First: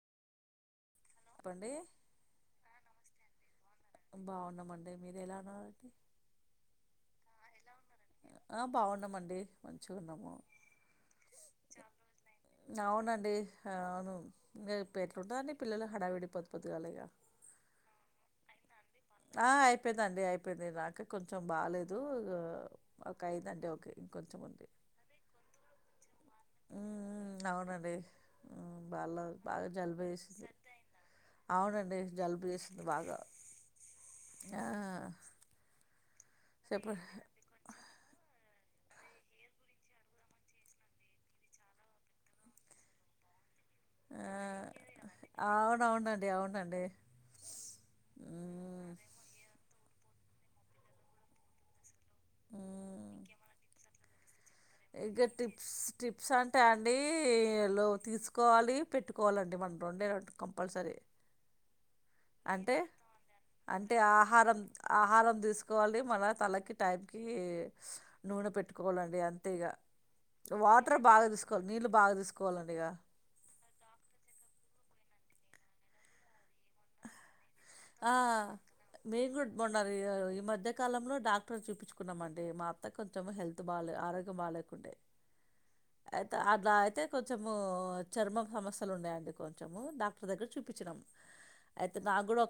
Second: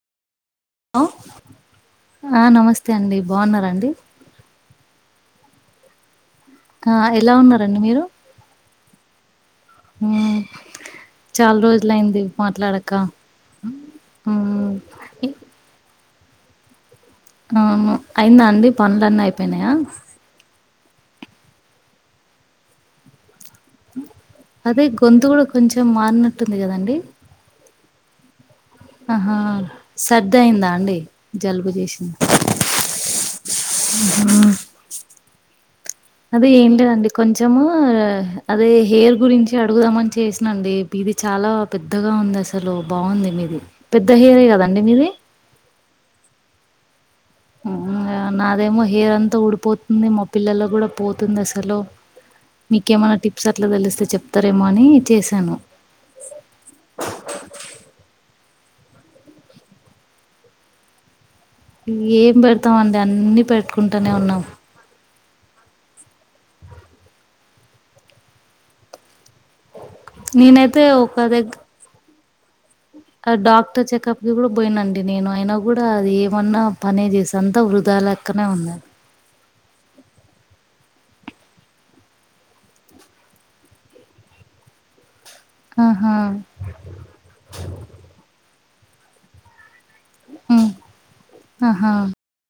అ చెప్పండి ఆ నమస్తే అండి బాగున్నారండి బాగున్నామండి మీరు ఎలా ఉన్నారు ఆ ఎలా ఉన్నా ఆ బాగున్నామండి మంచిగా ఉన్నాము మ్మ్ చాలా రోజులయింది మాట్లాడక అవునండి అవును మ్మ్ ఇప్పుడు ఇ- ఎట్లుంటాది అండి పిల్లలు హడావిడి పొద్దుపొద్దు అలేగా అవును అయిందా అండి పనులన్నీ అయిపోయినాయా ఇది నాకి కొంచెం బాలేదు ఒక ఐ అదే గొంతు కూడా కొంచెం మారినట్టుంది కదండి బళ్ళ ఆహా బాగా జలుబు సర్ది చేేసింది అయిందా అండి జలుబు అవునండి జలుబు చేేసింది బాగా ఆ అదే చెప్పండి ఏంటిదండి కొంచము అదే హెయిర్ గురించి అడుగుదామని చేసినాండి ఇది చాలా పెద్దగా ఉంది అసలు బాగుంది మీది పెద్ద హెయిరే కదండి మీది అవునండి అవునండి ఉ నాదేమో ఉమ్ హెయిర్ అంతా ఊడిపోతుంది మా పిల్లలకి కూడా పోతుంది అసలు మీకేమన్నా టిప్స్ అట్లా తెలిస్తే చెప్ ఇంకా టిప్స్ టిప్స్ అంటే అండి లో తీసు కోవాలి పెట్టుకోవాలండి మన రొండే కంపల్సరీ ఏం అంటే పెడతామండి అన్ని అంటే పెట్టుకుంటనే ఉన్నాం ఆహారం ఆహారం తీసుకోవాలి మళ తలకి టైం కి నూనె పెట్టుకోవాలండి అన్ తేగా నేనైతే వాటర్ బాగా తీసుకోవాలి నీళ్ళు బాగా తీసుకోవాలి ఆ డాక్టర్ చెకప్ కి కూడా పోయినండి నేను అయినా కూడా అది ఏమన్నా పనే చేస్ ఆ మేము కూడా మొన్న అది ఈ మధ్య కాలంలో డాక్టర్ చూపించుకున్నామండి మా అత్త కొంచెం హెల్త్ బాలే ఆరోగ్యం బాలేకుండే ఆహా అయితే అట్లా అయితే కొంచెము చర్మం సమస్యలు ఉన్నాయండి కొంచెం డాక్టర్ దగ్గర ఉమ్, చూపించినం ఆహా అయితే నా కూడా